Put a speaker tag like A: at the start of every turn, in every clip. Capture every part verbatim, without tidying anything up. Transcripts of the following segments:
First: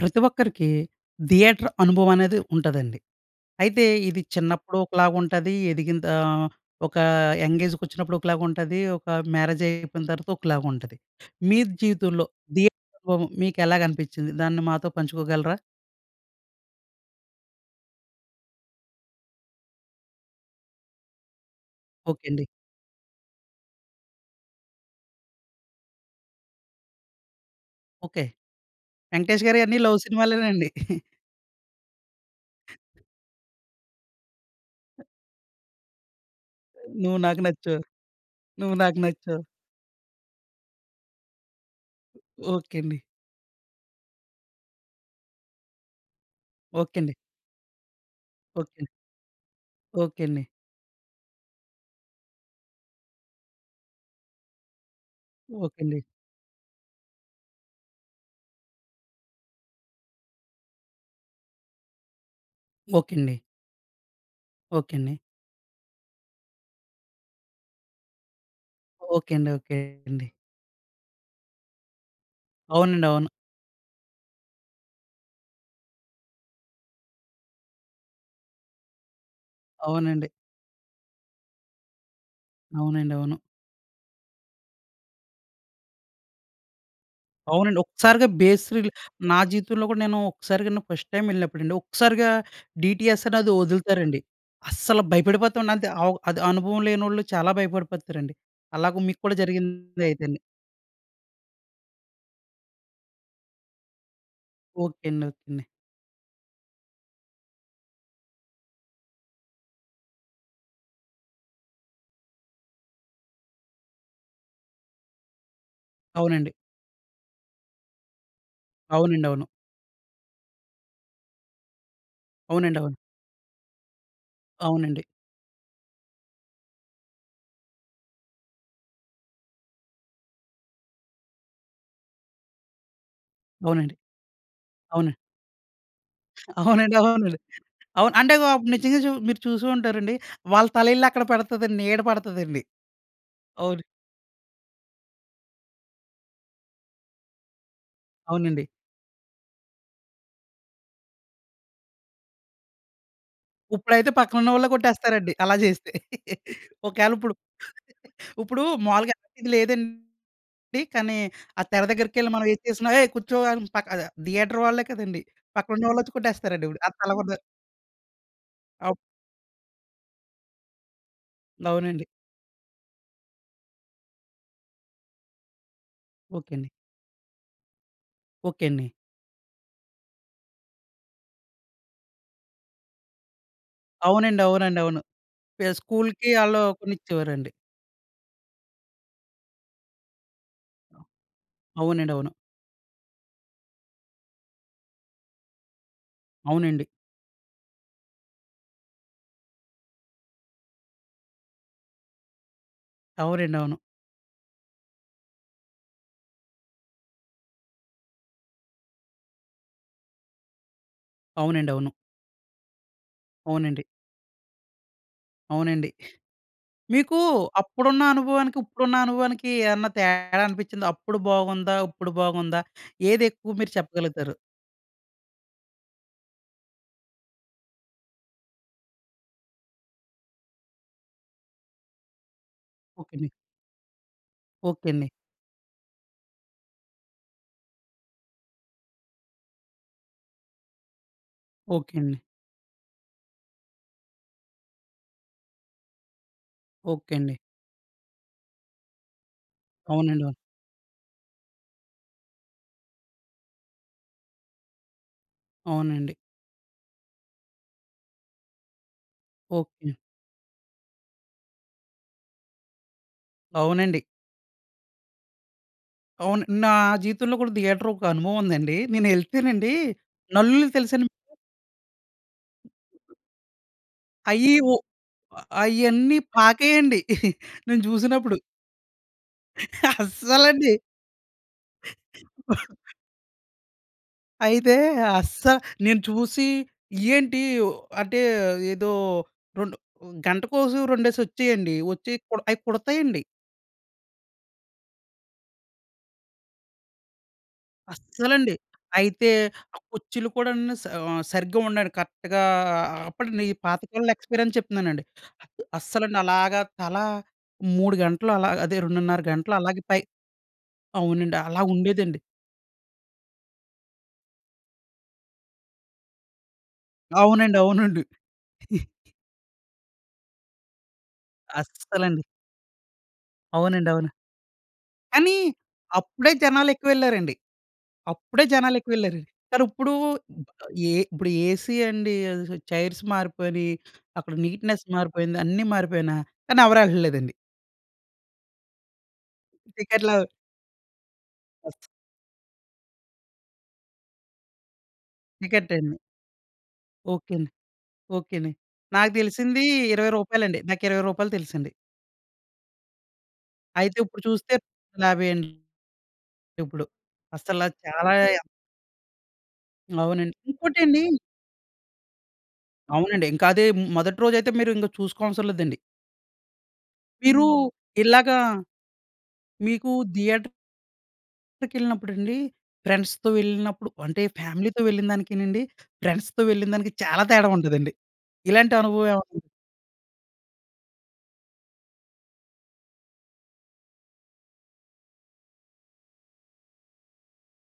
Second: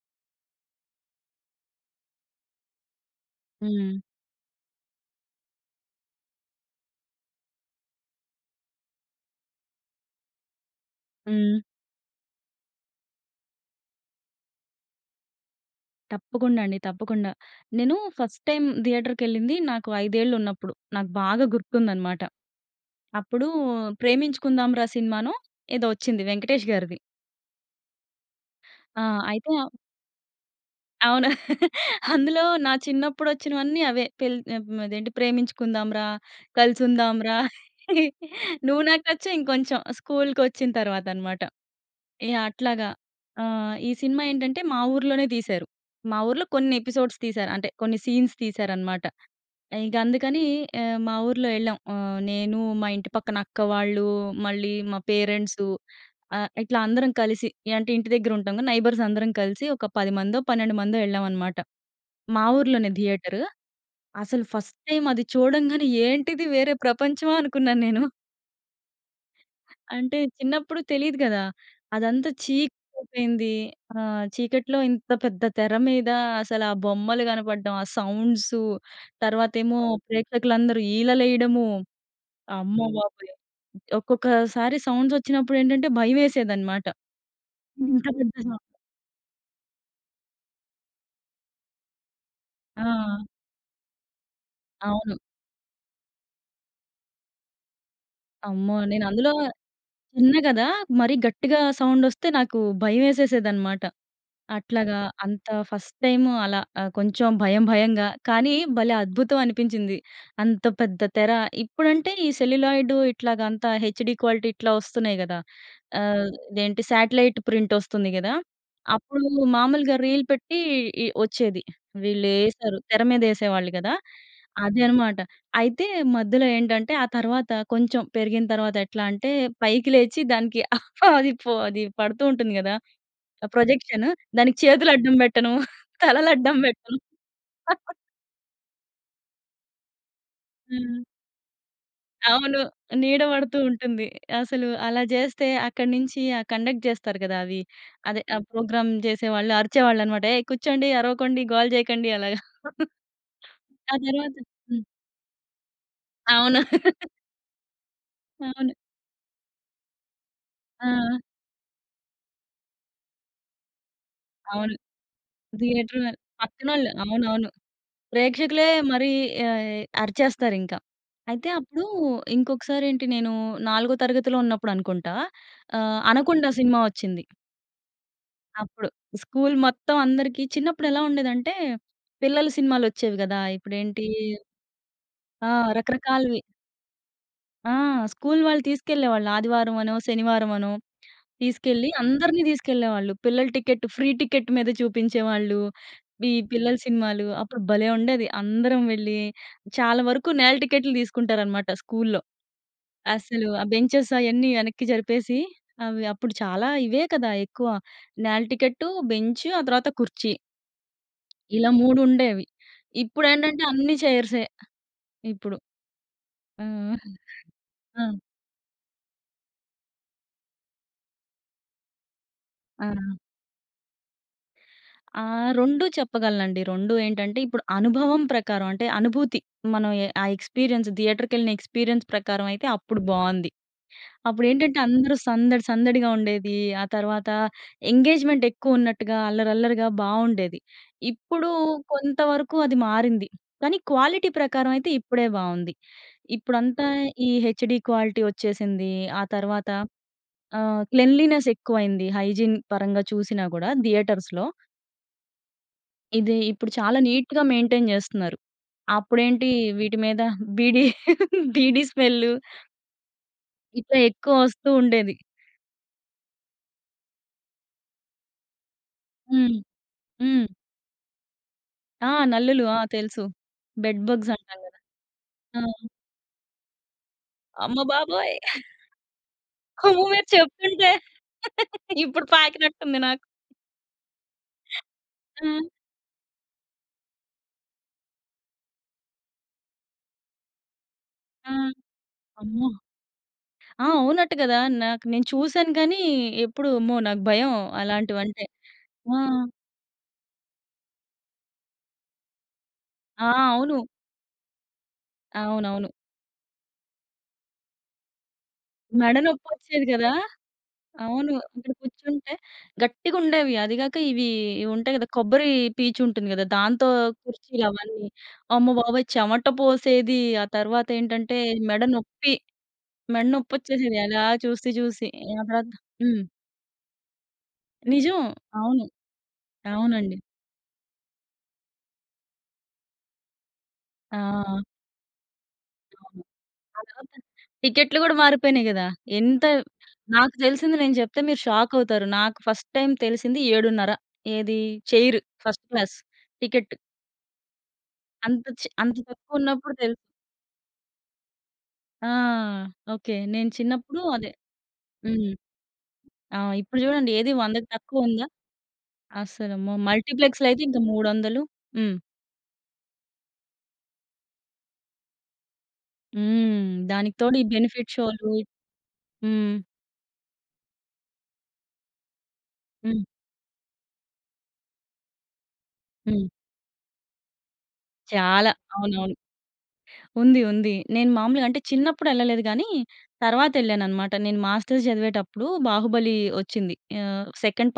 A: ప్రతి ఒక్కరికి థియేటర్ అనుభవం అనేది ఉంటదండి. అయితే
B: హ్మ్.
A: ఇది చిన్నప్పుడు ఒకలాగ ఉంటది, ఎదిగిందా ఒక యంగ్ ఏజ్‌కొచ్చినప్పుడు ఒకలాగ ఉంటది, ఒక మ్యారేజైపోయిన తర్వాత ఒకలాగ ఉంటది. మీ
B: హ్మ్.
A: జీవితంలో థియేటర్ అనుభవం మీకెలాగ అనిపించింది? దాన్ని మాతో పంచుకోగలరా?
B: తప్పకుండా అండి. తప్పకుండా. నేను ఫస్ట్ టైం థియేటర్‌కెళ్ళింది నాకు ఐదేళ్ళు ఉన్నప్పుడు. నాకు బాగా గుర్తుందన్నమాట.
A: ఓకే అండి.
B: అప్పుడు 'ప్రేమించుకుందాం రా' సినిమానో ఏదో వచ్చింది 'వెంకటేష్' గారిది.
A: ఓకే.
B: ఆ!
A: 'వెంకటేష్'
B: అయితే
A: గారియి అన్ని లవ్ సినిమాలేనండి.
B: అవును. అందులో నా చిన్నప్పుడోచ్చినవన్నీ అవే. పెళ్ అదేంటి 'ప్రేమించుకుందాం రా', 'కలిసుందాం
A: 'నువ్వు
B: రా',
A: నాకు నచ్చావు, నువ్వు
B: 'నువ్వు
A: నాకు
B: నాకు నచ్చావ్'
A: నచ్చావు'.
B: ఇంకొంచెం స్కూల్‌కొచ్చిన తర్వాత అన్నమాట. ఏ
A: ఓకే
B: అట్లాగా
A: అండి.
B: ఆ! ఈ సినిమా ఏంటంటే మా ఊర్లోనే తీశారు. మా ఊర్లో కొన్ని
A: ఓకే అండి.
B: ఎపిసోడ్స్ తీశారు, అంటే కొన్ని సీన్స్
A: ఓకే.
B: తీశారన్నమాట. ఇంక
A: ఓకే అండి.
B: అందుకని ఆహ్, మా ఊర్లో ఎళ్ళాం, ఆహ్, నేను, మా ఇంటి పక్కన అక్క వాళ్ళు, మళ్ళీ మా పేరెంట్సు,
A: ఓకే అండి.
B: ఆహ్, ఇట్లా అందరం కలిసి ఏ అంటే ఇంటి దగ్గర ఉంటాం క. నైబర్స్ అందరం కలిసి ఒక పదిమందో, పన్నెండు మందో ఎళ్ళాం అన్నమాట. మా ఊర్లోనే
A: ఓకే అండి.
B: థియేటరు. అసలు ఫస్ట్
A: ఓకే
B: టైం
A: అండి.
B: అది చూడంగానే "ఏంటిది? వేరే ప్రపంచమా?" అనుకున్నాను నేను.
A: ఓకె. అండి. ఓకె.
B: అంటే,
A: అండి.
B: చిన్నప్పుడు తెలీదు కదా. అదంతా
A: అవునండవును.
B: చీకటయిపోయింది. ఆహ్, చీకట్లో ఇంత పెద్ద తెర మీద, అసలా బొమ్మలు కనపడడం, ఆ సౌండ్సు, తర్వాతేమో
A: అవునండి.
B: ప్రేక్షకులందరూ ఈలలేయడము,
A: అవునండి.
B: అమ్మబాబోయ్!
A: అవును.
B: ఒక్కొక్కసారి సౌండ్సొచ్చినప్పుడేంటంటే, భయవేసేదనమాట.
A: అవునండి.
B: ఇంత
A: ఒక్కసారిగా
B: పెద్ద సౌ
A: బేస్ రీల్ నా జీవితంలో కూడా, నేను ఒక్కసారిగా అండి, ఫస్ట్ టైమ్ వెళ్ళినప్పుడండి, ఒక్కసారిగా
B: ఆ!
A: డీటీఎస్ అనేది వొదులుతారండి. అస్సల
B: అవును.
A: భయపడిపోతావండంతే! ఆవ్ అది అనుభవం లేనోళ్ళు చాలా భయపడిపోతారండి.
B: అమ్మో!
A: అలాగ మీకు
B: నేనందులో
A: కూడా జరిగింది
B: చిన్న
A: అయితేని.
B: కదా! మరీ గట్టిగా సౌండొస్తే, నాకు భయవేసేసేదనమాట. అట్లాగా,
A: ఓకె. అండి. ఓకె.
B: అంత
A: అండి.
B: ఫస్ట్ టైము అలా ఆహ్, కొంచెం భయం భయంగా. కానీ, భలే అద్భుతం అనిపించింది, అంత పెద్ద తెర. ఇప్పుడంటే ఈ సెల్యులాయిడు ఇట్లాగ అంతా, హెచ్‍డీ క్వాలిటీ ఇట్లా వస్తున్నాయి కదా! ఆహ్,
A: అవునండి.
B: ఇదేంటి శాటిలైట్ ప్రింటొస్తుంది గదా! అప్పుడూ
A: అవునండవును.
B: మామూలుగా రీల్ పెట్టి, ఇ వొచ్చేది. వీళ్ళేశారు.
A: అవునండవును.
B: తెర మీదేసేవాళ్ళు కదా! అది
A: అవునండి.
B: అనమాట. అయితే, మధ్యలో ఏంటంటే, ఆ తరవాత, కొంచెం పెరిగిన తరవాతెట్లా అంటే, పైకి లేచి, దానికి అది ఫో అది పడుతూ ఉంటుంది గదా, ఆ
A: అవునండి.
B: ప్రొజెక్షను. దానికి చేతులు అడ్డం
A: అవునండి.
B: బెట్టడం, తలలడ్డం
A: అవునండి.
B: పెట్టడం
A: అవునండి. అవును. అంటే గో అప్పుడు నిజంగా చూ మీరు చూసూ ఉంటారండి. వాళ్ళ
B: హ్మ్.
A: తలెళ్ళి అక్కడ పడతదండి. నీడ
B: అవును
A: పడతదండి.
B: నీడ బడుతూ
A: అవును.
B: ఉంటుంది. అసలు అలా చేస్తే, అక్కడి నించి ఆ కండక్ట్ చేస్తారు కదా అవి. అదే. ఆ
A: అవునండి.
B: ప్రోగ్రామ్ చేసేవాళ్ళు అరిచేవాళ్ళనమాట, "ఏయ్! కుచ్చోండి. అరవకండి. గోల చేయకండి" అలాగా. ఆ
A: ఉప్పుడైతే,
B: తరువాత
A: పక్కన ఉన్నవాళ్ళే
B: హ్మ్.
A: కొట్టేస్తారండి అలా చేస్తే.
B: అవును.
A: ఒకేళిప్పుడు ఉప్పుడూ
B: అవును.
A: మాములుగా ఇది లేదండి. కానీ,
B: ఆ!
A: ఆ తెర దగ్గరకెళ్ళి మనం ఏది చేసినా, "ఏయ్! కూర్చో" అని పక్క ద థియేటర్
B: అవును.
A: వాళ్ళే కదండీ.
B: థియేటర్ వె
A: పక్కనున్నవాళ్ళొచ్చి కొట్టేస్తారండిప్పుడు.
B: పక్కనోళ్ళు.
A: అంతలా ఉంది.
B: అవునవును. ప్రేక్షకులే
A: అప్
B: మరీ యాయ్ అరిచేస్తారింక. అయితే, అప్పుడూ
A: అవునండి.
B: ఇంకొకసారేంటి, నేనూ నాలుగో తరగతిలో ఉన్నప్పుడనుకుంటా. ఆహ్, 'అనకొండా'
A: ఓకె. అండి.
B: సినిమా వచ్చింది.
A: ఓకే అండి.
B: అప్పుడు. స్కూల్ మొత్తం అందరికి చిన్నప్పుడెలా ఉండేదంటే, పిల్లల సినిమాలొచ్చేవి గదా! ఇప్పుడేంటీ
A: అవునండి. అవునండి. అవును.
B: ఆ!
A: పె స్కూల్‌కి
B: రకరకాలవి.
A: ఆళ్ళు కొనిచ్చేవారండి.
B: ఆ! స్కూల్ వాళ్ళు తీసుకెళ్ళేవాళ్ళు ఆదివారవనో, శనివారవనో. తీసుకెళ్ళి
A: అవునండి. అవును.
B: అందరిని తీసుకెళ్ళేవాళ్ళు. పిల్లల టికెట్, ఫ్రీ టికెట్ మీద చూపించేవాళ్ళు. వీ పిల్లల
A: అవునండి.
B: సినిమాలు. అప్పుడు భలే ఉండేది. అందరం వెళ్ళి, చాలా వరకు నేల టికెట్లు తీసుకుంటారన్నమాట స్కూల్‌లో. అస్సలు
A: అవునండి.
B: ఆ
A: అవును.
B: బెంచెస్ అయన్నీ వెనక్కి జరిపేసి, అవి అప్పుడు చాలా ఇవే కదా ఎక్కువ. నేల టికెట్టు, బెంచ్ ఆ తర్వాత కుర్చీ. ఇలా
A: అవునండి. అవును.
B: మూడుండేవి. ఇప్పుడేంటంటే
A: అవునండి.
B: అన్నీ చైర్సే. ఇప్పుడు.
A: అవునండి.
B: హ్మ్.
A: మీకూ అప్పుడున్న
B: హ్మ్.
A: అనుభవానికి, ఉప్పుడున్న అనుభవానికీ ఏన్నా తేడా అనిపిచ్చిందా? అప్పుడు బాగుందా? ఉప్పుడు బాగుందా?
B: ఆ!
A: ఏదెక్కువ మీరు చెప్పగలుగుతారు?
B: ఆ! రొండూ చెప్పగలనండి. రొండూ ఏంటంటే, ఇప్పుడు అనుభవం ప్రకారవంటే, అనుభూతి. మనం ఎ ఆ ఎక్స్‌పీరియన్స్ థియేటర్‌కెళ్ళిన ఎక్స్‌పీరియన్స్ ప్రకారమయితే, అప్పుడు
A: ఓకేండి.
B: బావుంది. అప్పుడేంటంటే,
A: ఓకే అండి.
B: అందరూ సందడి సందడిగా ఉండేది. ఆ తర్వాతా ఎంగేజ్‌మెంటెక్కువున్నట్టుగా, అల్లరి అల్లరిగా బావుండేది. ఇప్పుడూ
A: ఓకే అండి.
B: కొంతవరుకూ అది మారింది, కానీ క్వాలిటీ ప్రకారమయితే, ఇప్పుడే బావుంది. ఇప్పుడంతా
A: ఓకే
B: ఈ
A: అండి.
B: హెచ్‍డి క్వాలిటీ ఒచ్చేసిందీ. ఆ తర్వాత
A: అవునండి. అవును
B: ఆహ్, క్లెన్లీనెసెక్కువైంది హైజీన్ పరంగా చూసినా గూడా థియేటర్స్‌లో.
A: అవునండి.
B: ఇది ఇప్పుడు చాలా నీట్‌గా మెయింటైన్ చేస్తున్నారు. అప్పుడేంటి
A: ఓకే.
B: వీటి మీద బీడీ బీడీ స్మెల్లు. ఇట్లా
A: అవునండి.
B: ఎక్కువ వస్తూ ఉండేది.
A: అవును. నా జీవితంలో కూడా థియేటర్ ఒక అనుభవం ఉందండి. నేను
B: హ్మ్.
A: ఏళ్తేనండి
B: హ్మ్.
A: నల్లులు తెలుసండి?
B: ఆ! నల్లులు ఆ తెలుసు. బెడ్ బగ్స్
A: అయ్యి
B: అంటాం
A: ఉ
B: కదా! ఆ!
A: అయన్నీ పాకేయండి. నేను
B: అమ్మబాబోయ్!
A: చూసినప్పుడు.
B: అమ్మో! మీరు
A: అస్సలండి.
B: చెప్తుంటే ఇప్పుడు పాకినట్టు ఉంది నాకు.
A: అయితే అస్సా
B: ఆ!
A: నేను చూసి ఇయ్యేంటి అంటే ఏదో రెండు గంటకోసం రెండేసి
B: ఆ!
A: వచ్చేయండి. వచ్చికు అవి
B: అమ్మో!
A: కుడతాయండి.
B: ఆ! అవునంట కదా! నాకు నేను చూసాను. కానీ, ఎప్పుడు అమ్మో! నాకు భయం అలాంటివి అంటే.
A: అస్సలండి
B: ఆ!
A: అయితే ఆ కుర్చీలు కూడండి సా ఆహ్, సరిగ్గా అ ఉండండి కరెక్ట్‌గా
B: ఆ!
A: అప్పుడు పాత
B: అవును.
A: కాలంలో ఎక్స్‌పిరియన్స్ చెప్తున్నానండి.
B: అవునవును.
A: అస్సలండి అలాగా తల మూడు గంటలు అలా అదే
B: మెడ
A: రెండున్నర గంటలు అలాగే
B: నొప్పోచ్చేది
A: పై
B: కదా! అవును
A: అవునండి. అలా
B: అక్కడ
A: ఉండేదండి.
B: కూర్చుంటే గట్టిగా ఉండేవి అది కాక ఇవి, ఇవి ఉంటాయి కదా! కొబ్బరి పీచు ఉంటుంది కదా! దాంతో
A: అవునండి.
B: కుర్చీలు
A: అవునండి.
B: అవన్నీ అమ్మ‌బాబోయ్! చెమట పోసేది. ఆ తర్వాత ఏంటంటే మెడ
A: అస్సలండి.
B: నొప్పి, మెడ
A: అవునండి.
B: నొప్పోచ్చేసేది
A: అవును.
B: అలా చూసి చూసి.
A: కానీ,
B: ఆ తర్వాత హ్మ్.
A: అప్పుడే జనాలు ఎక్కువ ఏళ్ళారండి.
B: నిజం.
A: అప్పుడే జనాలు
B: అవును.
A: ఎక్కువ ఏళ్ళారండి. కానీ ఇప్పుడు
B: అవునండి.
A: ఏ ఇప్పుడు ఏసీ అండి ఆదేసి చైర్స్ మారిపోయినయి, అక్కడ
B: ఆ!
A: నీట్‍నెస్ మారిపోయింది, అన్నీ మారిపోయినా
B: అవును.
A: కానీ ఎవరు
B: ఆ తర్వాత
A: ఎళ్లట్లేదండి.
B: టికెట్లు కూడా మారిపోయినాయి కదా! ఎంత
A: టిక్కెట్లు
B: నాకు తెలిసింది నేను చెప్తే మీరు షాక్
A: ఆస్
B: అవుతారు. నాకు ఫస్ట్ టైం తెలిసింది ఏడున్నర ఏది చైరు ఫస్ట్
A: టికెట్
B: క్లాస్
A: అండి.
B: టికెటు.
A: ఓకే. అండి ఓకే.
B: అంత
A: అండి.
B: చి అంత
A: నాకు
B: తక్కువ
A: తెలిసింది
B: ఉన్నప్పుడు తెలుసు.
A: ఇరవై రూపాయలండి నాకు ఇరవై రూపాయలు తెలుసండి.
B: ఆ! ఓకే. నేను
A: అయితే
B: చిన్నప్పుడు
A: ఇప్పుడు
B: అదే
A: చూస్తే
B: హ్మ్.
A: యాభై అండి.
B: ఆ! ఇప్పుడు
A: ఇప్పుడు
B: చూడండి ఏది
A: అస్సల
B: వందకు తక్కువ
A: చాలా
B: ఉందా? అసలు అమ్మో!
A: అవునండి.
B: మల్టీప్లెక్స్‌లో అయితే ఇంక
A: ఇంకోటండి
B: మూడొందలు హ్మ్.
A: అవునండి. ఇంకా అదే హ్మ్, మొదటి రోజైతే మీరు ఇంక చూసుకోవాల్సరం లేదండి.
B: హ్మ్. దానికి తోడు ఈ
A: మీరు
B: బెనిఫిట్ షోలు.
A: ఇలాగా
B: హ్మ్.
A: మీకు థియేటర్... కెళ్ళినప్పుడండి
B: హ్మ్.
A: ఫ్రెండ్స్‌తో వెళ్ళినప్పుడు అంటే ఫ్యామిలీతో వెళ్ళినదానికీనండి,
B: హ్మ్.
A: ఫ్రెండ్స్‌తో వెళ్ళినదానికి చాలా తేడా ఉంటదండి.
B: చాలా,
A: ఇలాంటి అనుభవం
B: అవునవును.
A: ఏమన్నా
B: ఉంది. ఉంది. నేను మామూలుగా అంటే చిన్నప్పుడు ఎళ్ళలేదు గానీ తర్వాత ఎళ్ళానన్నమాట. నేను మాస్టర్స్ చదివేటప్పుడు 'బాహుబలి' ఓచ్చింది. ఆ! Second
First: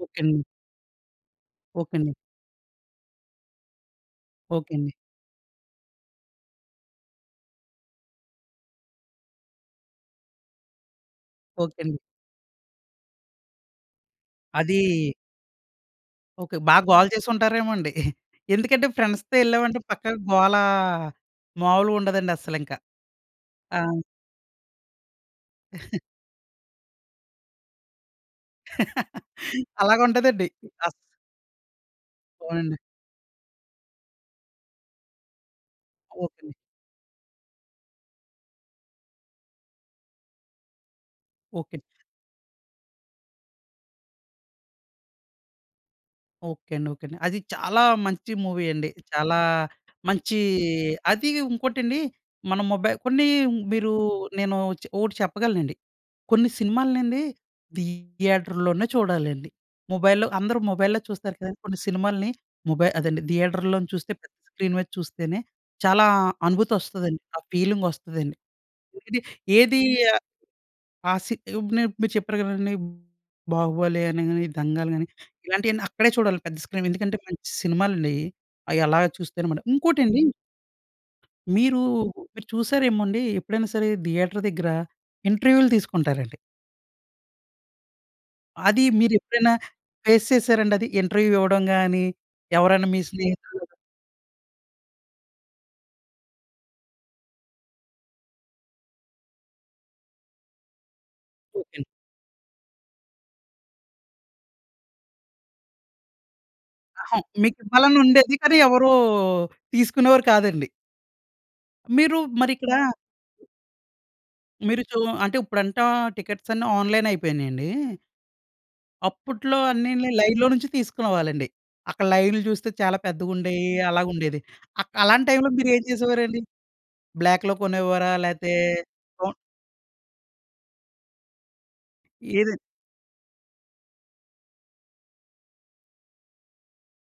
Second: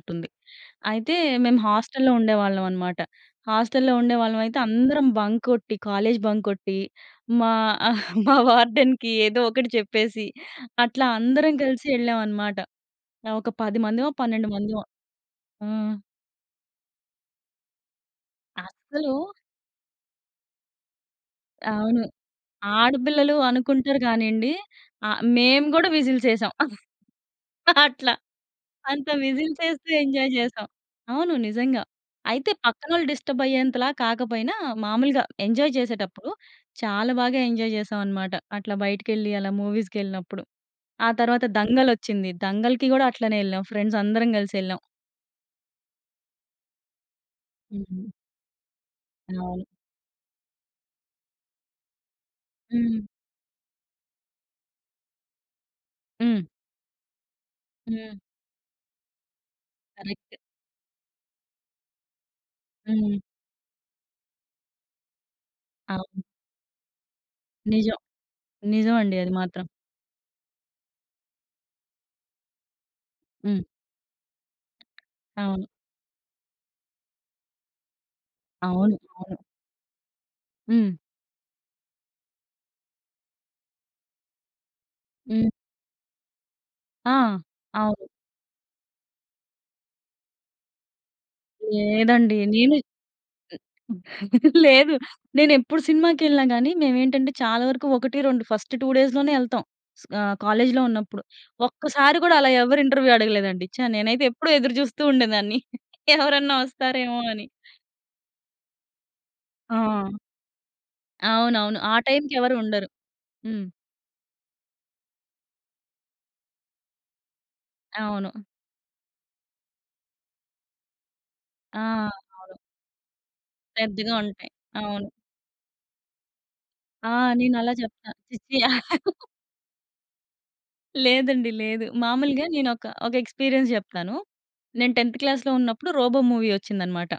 A: okay. అండి.
B: అయితే మేము
A: ఓకే.
B: హాస్టల్‌లో
A: అండి.
B: ఉండేవాళ్ళం అన్నమాట. హాస్టల్‌లో ఉండేవాళ్ళమైతే
A: ఓకే. అండి.
B: అందరం బంక్ కొట్టి కాలేజ్ బంక్ కొట్టి, మా మా వార్డెన్‍కి ఏదో ఒకటి చెప్పేసి అట్లా అందరం
A: ఓకే.
B: కలిసి
A: అండి.
B: ఎళ్ళాం అన్నమాట. ఆ! ఒక పది మందిమో, పన్నెండు మందిమో.
A: అది
B: ఆ!
A: ఓకే. బా గోల చేసుంటారేమో అండి. ఎందుకంటే
B: అస్సలు
A: ఫ్రెండ్స్‌తో ఎళ్ళామంటే పక్కా గోల మాములుగా
B: అవును.
A: ఉండదండి అస్సలు ఇంక.
B: ఆడపిల్లలు
A: ఆ!
B: అనుకుంటారు కానీ అండి. ఆ మేము కూడా విజిల్స్ ఎసాం. అట్ల అంత విజిల్స్ ఎస్తూ
A: అలాగా
B: ఎంజాయ్
A: ఉంటదండి.
B: చేసాం.
A: అస్
B: అవును, నిజంగా. అయితే
A: అవునండి.
B: పక్కనోళ్ళు డిస్టర్బ్ అయ్యేంతలా కాకపోయినా మామూలుగా ఎంజాయ్ చేసేటప్పుడు,
A: ఓకే అండి.
B: చాలా బాగా ఎంజాయ్ జెసాం అన్నమాట. అట్లా బయటకెళ్ళి అలా మూవీస్‍కెళ్ళినప్పుడు. ఆ తర్వాత
A: ఓకే.
B: 'దంగల్' ఓచ్చింది. దంగల్‌కి కూడా అట్లనే ఎళ్ళాం ఫ్రెండ్స్ అందరం కలిసి ఎళ్ళాం.
A: ఓకే అండి. ఓకే అండి. అది చాలా
B: హ్మ్.
A: మంచి మూవీ అండి. చాలా
B: అవును.
A: మంచీ అదీ ఉంకోటండి, మన మొబైల్
B: హ్మ్.
A: కొన్ని మీరు నేను చె ఓటి చెప్పగలనండి.
B: హ్మ్.
A: కొన్ని సినిమాలనండీ
B: హ్మ్.
A: థియేటర్‌ లోనే చూడాలండి. ముబైల్‌లో
B: కరెక్ట్.
A: అందరూ మొబైల్‌లో చూస్తారు కదండి కొన్ని సినిమాల్ని. మొబై
B: హ్మ్.
A: అదండి. థియేటర్‌‌లో నించి చూస్తే, పెద్ద స్క్రీన్ మీద చూస్తేనే, చాలా
B: అవును.
A: అనుభూతొస్తదండి. ఆ
B: నిజం.
A: ఫీలింగొస్తుదండి.
B: నిజవండి
A: ఇది
B: అది మాత్రం.
A: ఏది ఆహ్, ఆ సి ఇప్పుడు నే ఇప్పుడు మీరు చెప్పారు కదండి,
B: హ్మ్.
A: 'బాహుబలి' అని గాని, 'దంగల్' గాని,
B: అవును.
A: ఇలాంటియన్నీ అక్కడే చూడాలండి పెద్ద స్క్రీన్. ఎందుకంటే, మంచి సినిమాలండీ అయి. అయి
B: అవును.
A: అలాగ
B: అవును.
A: చూస్తేనమాట. ఇంకోటండి
B: హ్మ్.
A: మీరు, మీరు చూసారేమోండి, ఎప్పుడైనా సరే థియేటర్ దగ్గర
B: హ్మ్.
A: ఇంటర్వ్యూ‌లు తీసుకుంటారండి.
B: ఆ! అవును.
A: అది మీరెప్పుడైనా ఫేస్ చేసారాండది, ఇంటర్వ్యూ‌ ఇవ్వడం గాని,
B: లేదండి. నేను
A: ఎవరైనా మీ స్నేహితులు
B: లేదు. నేనెప్పుడు సినిమాకెళ్ళినా గానీ, మేవేంటంటే, చాలా వరకు ఒకటి రెండు ఫస్ట్ టూ డేస్‌ లోనే ఎళ్తాం, ఆహ్, కాలేజ్‌‌లో ఉన్నప్పుడు.
A: ఓకే అండి.
B: ఒక్కసారి కూడా, అలా ఎవ్వరు ఇంటర్వ్యూ అడగలేదండి. ఛా! నేనైతే ఎప్పుడూ ఎదురుచూస్తూ ఉండేదాన్ని. ఎవరన్నా వస్తారేవో
A: అహం
B: అని.
A: మీకివ్వాలనుండేది. కానీ ఎవరూ
B: ఆ!
A: తీసుకునేవారు కాదండి.
B: అవునవును. ఆ
A: మీరు
B: టైంకి ఎవరూ
A: మరిక్కడా
B: ఉండరు. హ్మ్.
A: మీరు చూ అంటే ఇప్పుడంటా టికెట్స్ అన్నీ ఆన్లైన్ అయిపోయినాయండి.
B: అవును.
A: అప్పట్లో అన్నిని లైన్‌లో నుంచి తీసుకునేవాళ్ళండి.
B: ఆ!
A: అక్కడ లైన్‌లు
B: అవు
A: చూస్తే చాలా పెద్దగా ఉండేవి. అలాగా
B: పెద్దగా
A: ఉండేది.
B: ఉంటాయి.
A: ఆక్
B: అవును.
A: అలాంటి టైంలో మీరు ఏం చేసేవారండి?
B: ఆ!
A: బ్లాక్‌లో
B: నేను అలా చెప్తా.
A: కొనేవారా?
B: ఛీ!
A: లేతే
B: ఛీ!
A: కౌం
B: లేదండి లేదు. మామూలుగా
A: ఏదన్
B: నేను ఒక ఒక ఎక్స్పీరియన్స్ చెప్తాను. నేను టెన్త్ క్లాస్‌లో ఉన్నప్పుడు 'రోబో' మూవీ వచ్చిందన్నమాట.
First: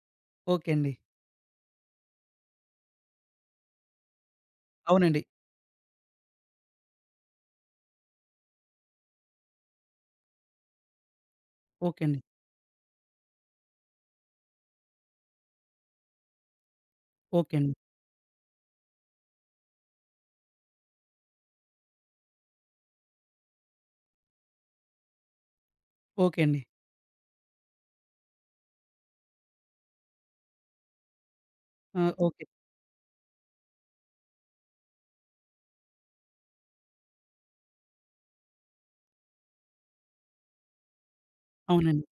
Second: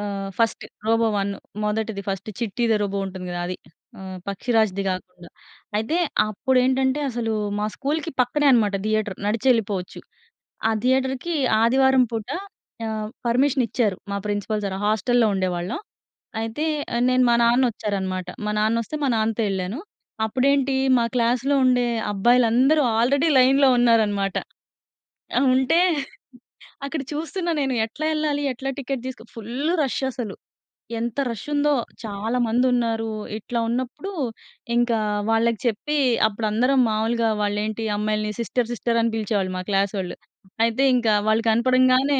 B: ఆ! ఫస్ట్
A: ఓకే అండి.
B: 'రోబో 1' మొదటిది ఫస్ట్ 'చిట్టి ది రోబో' ఉంటుంది కదా! అది. ఆహ్, 'పక్షిరాజ్‌' ది
A: అవునండి
B: కాకుండా. అయితే అప్పుడేంటంటే, అసలు మా స్కూల్‌కి పక్కనే అనమాట థియేటర్ నడిచెళ్ళిపోవచ్చు. ఆ థియేటర్‌కి
A: ఓకే
B: ఆదివారం
A: అండి.
B: పూట ఆహ్, పర్మిషన్ ఇచ్చారు మా ప్రిన్సిపల్ సార్ హాస్టల్‍లో ఉండేవాళ్ళం. అయితే ఆహ్, నేను మా
A: ఓకే
B: నాన్న
A: అండి.
B: వచ్చారనమాట. మా నాన్నోస్తే మా నాన్నతో వెళ్ళాను. అప్పుడేంటి, మా క్లాస్‌లో ఉండే అబ్బాయిలందరూ ఆల్రెడీ లైన్‌లో ఉన్నారనమాట. ఆ! ఉంటే
A: ఓకే అండి.
B: అక్కడ చూస్తున్నా నేను ఎట్లా వెళ్ళాలి? ఎట్లా టికెట్ తీసుకొ ఫుల్ రష్ అసలు. ఎంత రష్ ఉందో!
A: ఆ! ఓకే.
B: చాలామందున్నారు. ఇట్లా ఉన్నప్పుడు ఇంకా వాళ్ళకి చెప్పి, అప్పుడు అందరం మామూలుగా వాళ్ళ ఏంటి అమ్మాయిల్ని సిస్టర్, సిస్టర్ అని పిలిచేవాళ్ళు మా క్లాసోళ్లు. అయితే ఇంకా వాళ్ళు
A: అవునండి.
B: కనపడంగానే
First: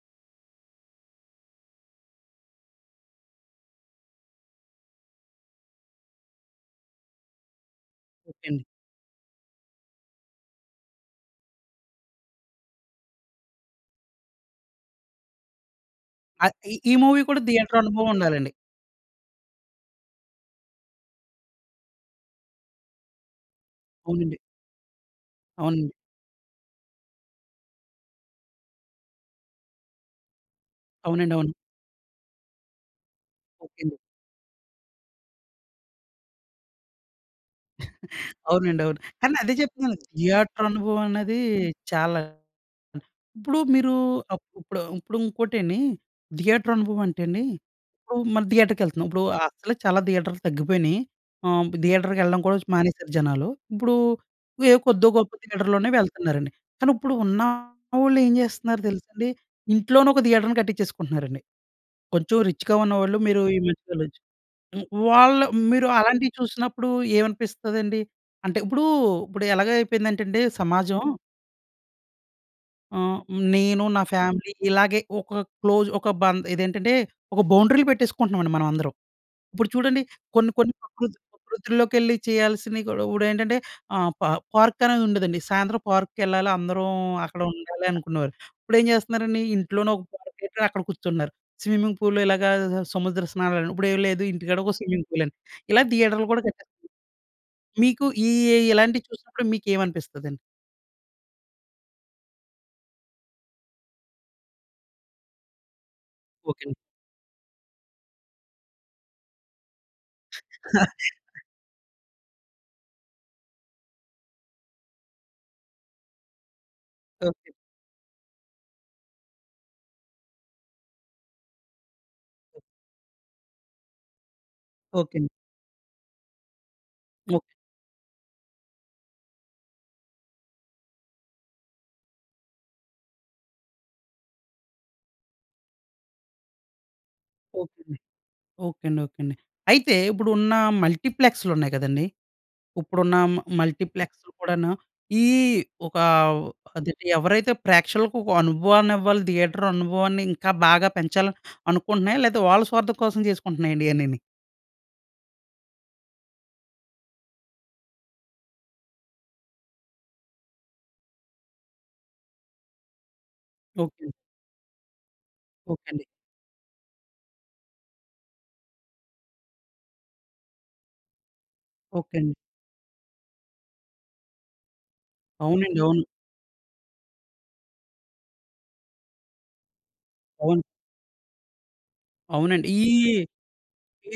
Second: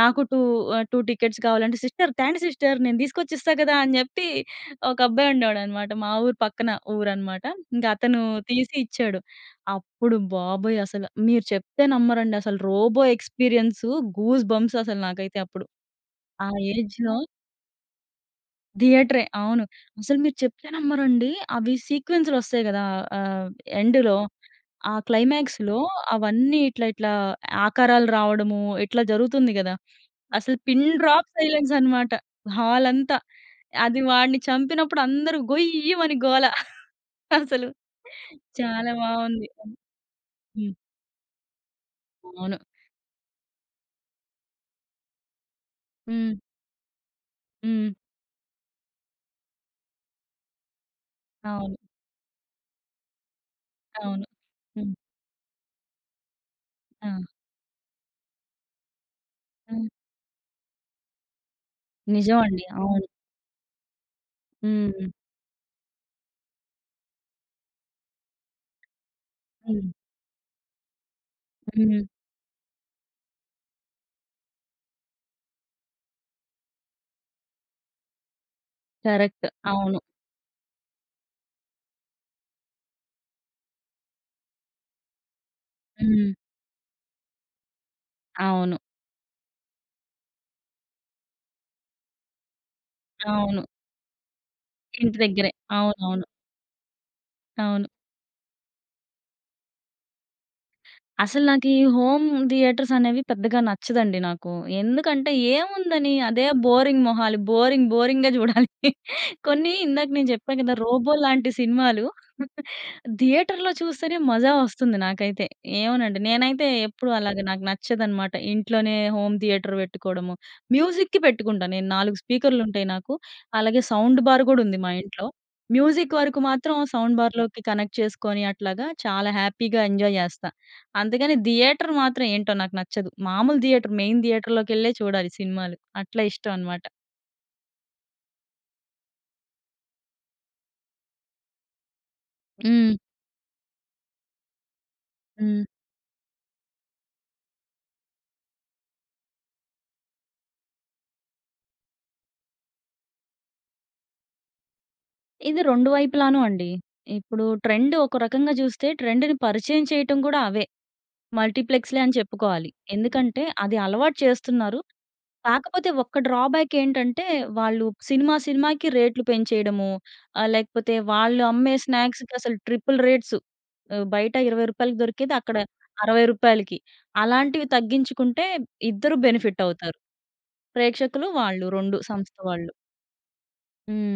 B: నాకు టూ ఆహ్, టూ టికెట్స్ కావాలంటే, "సిస్టర్ త్యాండి, సిస్టర్ నేను తీసుకొచ్చి ఇస్తా కదా!" అని చెప్పి ఒక అబ్బాయి ఉండేడనమాట మా ఊరు పక్కన ఊరు అనమాట. ఇంక అతను
A: ఓకే అండి.
B: తీసి ఇచ్చాడు. అప్పుడు బాబోయ్! అసలు మీరు చెప్తే నమ్మరండి అసలు 'రోబో' ఎక్స్పీరియన్స్ గూస్‌బంప్స్ అసలు! నాకైతే అప్పుడు. ఆ
A: అద్ ఈ ఈ
B: ఏజ్‍లో
A: మూవీ కూడా థియేటర్ అనుభవం ఉండాలండి.
B: థియేటరే అవును. అసలు మీరు చెప్పానమ్మరండి! అవి సీక్వెన్స్‌లు వస్తాయి కదా! ఆహ్, ఎండ్‌లో
A: అవునండి.
B: ఆ క్లైమాక్స్‌లో
A: అవునండి.
B: అవన్నీ ఇట్లా, ఇట్లా ఆకారాలు రావడము ఇట్లా జరుగుతుంది కదా! అసలు పిన్ డ్రాప్
A: అవునండీ. అవును.
B: సైలెన్స్ అనమాట. హాల్ అంతా!
A: ఓకే అండి.
B: అది వాడిని చంపినప్పుడు అందరూ గొయ్యిమని గోల! అసలు
A: అవునండి.
B: చాలా
A: అవును. కానీ
B: బాగుంది.
A: అదే చెప్తున్నాను. థియేటర్
B: హ్మ్.
A: అనుభవం అన్నది చాలా
B: అవును.
A: ఇప్పుడు మీరు అప్ ఇప్పుడు ఇప్పుడు ఇంకోటేండి.
B: హ్మ్.
A: థియేటర్ అనుభవం అంటే అండి,
B: హ్మ్.
A: ఇప్పుడు మనం థియేటర్‌కి యేళ్తున్నాం. ఇప్పుడు అసలే చాలా థియేటర్లు తగ్గిపోయినాయి. ఆహ్,
B: అవును.
A: థియేటర్‌కి వెళ్ళడం కూడా చు మానేశారు జనాలు. ఇప్పుడు
B: అవును.
A: ఏ
B: హ్మ్.
A: కొద్దో, గొప్పో థియేటర్‌లోనే వెళ్తున్నారండి. కానీ
B: ఆ!
A: ఇప్పుడు ఉన్నవోళ్ళు ఏం చేస్తున్నారు తెలుసా అండి!
B: హ్మ్.
A: ఇంట్లోనే ఒక థియేటర్‍ని కట్టించేసుకుంటున్నారండి. కొంచెం
B: నిజమండి.
A: రిచ్‌గా
B: అవును.
A: ఉన్నవాళ్ళు మీరు ఈ మధ్య వెళ్ళొచ్చు హ్మ్.
B: హ్మ్.
A: వాళ్ళు మీరు అలాంటివి చూసినప్పుడుఏమనిపిస్తదండి? అంటే ఇప్పుడు ఇప్పుడు ఎలాగ
B: హ్మ్.
A: అయిపోయిందంటే అండి సమాజం
B: హ్మ్.
A: ఆహ్, నేను నా ఫ్యామిలీ, ఇలాగే ఒక క్లోజ్ ఒక బం ఇదేంటంటే, ఒక బౌండరీలు పెట్టేసుకుంటున్నామండి మనందరం.
B: కరెక్ట్.
A: ఇప్పుడు
B: అవును.
A: చూడండి కొన్ని, కొన్ని ప్రకృతి ప్రకృతి లోకెళ్ళి చేయాల్సినవి కూడా ఇప్పుడేంటంటే, ఆహ్, పా పార్క్ అనేది ఉండదండి. సాయంత్రం
B: హ్మ్.
A: పార్క్‌కెళ్ళాలి అందరం, అక్కడ ఉండాలి అనుకునేవారు.
B: అవును.
A: ఇప్పుడు ఏం చేస్తున్నారండి, ఇంట్లోనే ఒక పార్క్ పెట్టి అక్కడ కూర్చుంటున్నారు. స్విమ్మింగ్ పూల్‌లో, ఇలాగా సముద్ర
B: అవును.
A: స్నానాలని, ఇప్పుడు ఏమి లేదు. ఇంటికాడ ఒక స్విమ్మింగ్
B: ఇంటి
A: పూల్ అని.
B: దగ్గరే
A: ఇలా
B: అవునవును.
A: థియేటర్‌లు కూడా కట్టెస్తన్నారు.
B: అవును.
A: మీకు ఈ ఏ ఇలాంటివి చూసినప్పుడు మీకేమనిపిస్తదండి?
B: అసలు నాకు ఈ హోమ్ థియేటర్స్ అనేవి పెద్దగా నచ్చదండి నాకు. ఎందుకంటే, ఏముందని అదే
A: ఓకె.
B: బోరింగ్ మొహాలు, బోరింగ్, బోరింగ్‌గా చూడాలి. కొన్ని ఇందాక నేను చెప్పా కదా! 'రోబో' లాంటి సినిమాలు థియేటర్‌లో చూస్తేనే మజా వొస్తుంది నాకైతే. ఏమోనండి నేనైతే ఎప్పుడూ అలాగా
A: ఓకె.
B: నాకు నచ్చదనమాట ఇంట్లోనే, హోమ్ థియేటర్ వెట్టుకోవడము. మ్యూజిక్‌కి పెట్టుకుంటాను నేను, నాలుగు స్పీకర్‌లుంటాయి. నాకు అలాగే సౌండ్ బార్ కూడా ఉంది, మా
A: ఓకె
B: ఇంట్లో.
A: అండి.
B: మ్యూజిక్ వరకు మాత్రం సౌండ్
A: ఓకె.
B: బార్‍లోకి కనెక్ట్ చేసుకొని అట్లాగా, చాలా హ్యాపీగా ఎంజాయ్ జేస్తా. అంతేగాని థియేటర్ మాత్రం ఏంటో నాకు నచ్చదు. మామూలు థియేటరు మెయిన్ థియేటర్‌ లోకెళ్ళే చూడాలి సినిమాలు. అట్లా ఇష్టం అనమాట.
A: ఓకే అండి. ఓకే అండి. ఓకే అండి. అయితే ఇప్పుడు ఉన్న మల్టీప్లెక్స్‌లు ఉన్నాయి కదండీ!
B: హ్మ్.
A: ఇప్పుడున్న మ మల్టీప్లెక్స్‌లు కూడాను, ఈ
B: హ్మ్.
A: ఒక ఆదేటి ఎవరైతే ప్రేక్షకులకు ఒక అనుభవాన్ని ఇవ్వాలి, థియేటర్ అనుభవాన్ని ఇంకా బాగా పెంచాలి అనుకుంటున్నాయా లేకపోతే వాళ్ళ స్వార్థం కోసం చేసుకుంటున్నాయండి ఇయన్నీని.
B: ఇది రెండు వైపులాను అండి. ఇప్పుడు ట్రెండ్ ఒక రకంగా చూస్తే ట్రెండ్‍ని పరిచయం చేయటం కూడా అవే. మల్టీప్లెక్స్‌లే అని చెప్పుకోవాలి. ఎందుకంటే అది
A: ఓకే.
B: అలవాటు చేస్తున్నారు.
A: ఓకే
B: కాకపోతే
A: అండి.
B: ఒక్క డ్రాబ్యాక్ ఏంటంటే, వాళ్ళు సినిమా, సినిమాకి రేట్లు పెంచేయడము. ఆహ్, లేకపోతే వాళ్ళు అమ్మే
A: ఓకే
B: స్నాక్స్‌కి
A: అండి.
B: అసలు ట్రిపుల్ రేట్స్ ఆహ్, బయట ఇరవై రూపాయలకు దొరికేది అక్కడ
A: అవునండి అవును.
B: అరవై రూపాయలకి అలాంటివి తగ్గించుకుంటే ఇద్దరు బెనిఫిట్ అవుతారు.
A: అవును.
B: ప్రేక్షకులు వాళ్ళు రెండు సంస్థ
A: అవునండి.
B: వాళ్ళు.
A: ఈ,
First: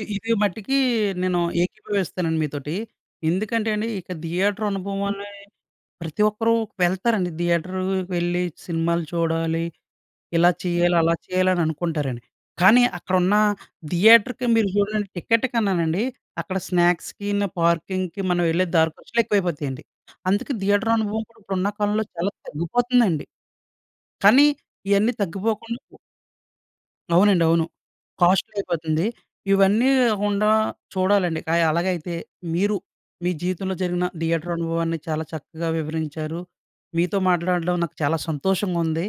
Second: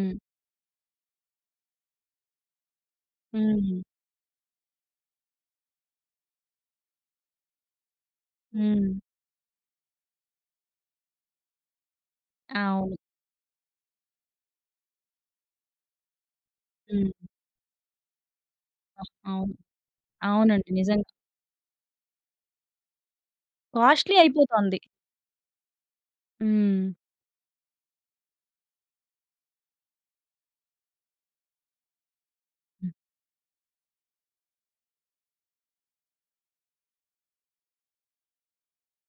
A: ఈ ఇది మటికి నేను ఏకీభవిస్తానండి మీతోటి. ఎందుకంటే
B: హ్మ్.
A: అండి ఇక థియేటర్ అనుభవాలు ప్రతి ఒక్కరు వెళ్తారండి. థియేటర్ వెళ్ళి
B: హ్మ్.
A: సినిమాలు చూడాలి, ఇలా చేయాలి, అలా చేయాలి అననుకుంటారండి. కానీ
B: అవును.
A: అక్కడున్న థియేటర్‌కి మీరు చూడండి టికెట్ కన్నానండి అక్కడ
B: హ్మ్.
A: స్నాక్స్‌కిను, పార్కింగ్‌కి మనం వెళ్ళే దారి
B: ఆ!
A: ఖర్చులు
B: అవును.
A: ఎక్కువైపోతాయండి. అందుకే
B: అవునండి,
A: థియేటర్
B: నిజంగా.
A: అనుభవం కూడా ఇప్పుడు ఉన్న కాలంలో చాలా తగ్గిపోతుందండి.
B: కాస్ట్లీ
A: కానీ
B: అయిపోతుంది.
A: ఇయన్నీ తగ్గిపోకుండా
B: హ్మ్.
A: అవునండి అవును కాస్ట్లీ అయిపోతుంది. ఇవన్నీ ‌కాకుండా చూడాలండి క అలాగైతే మీరు
B: హ్మ్.
A: మీ జీవితంలో జరిగిన థియేటర్ అనుభవాన్ని చాలా చక్కగా వివరించారు. మీతో మాట్లాడడం నాకు చాలా సంతోషంగా ఉం‌ది.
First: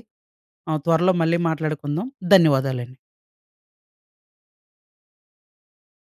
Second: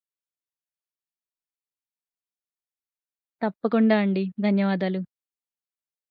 A: ఆ! త్వరలో మళ్ళీ మాట్లాడుకుందాం ధన్యవాదాలండి.
B: తప్పకుండా అండి. ధన్యవాదాలు.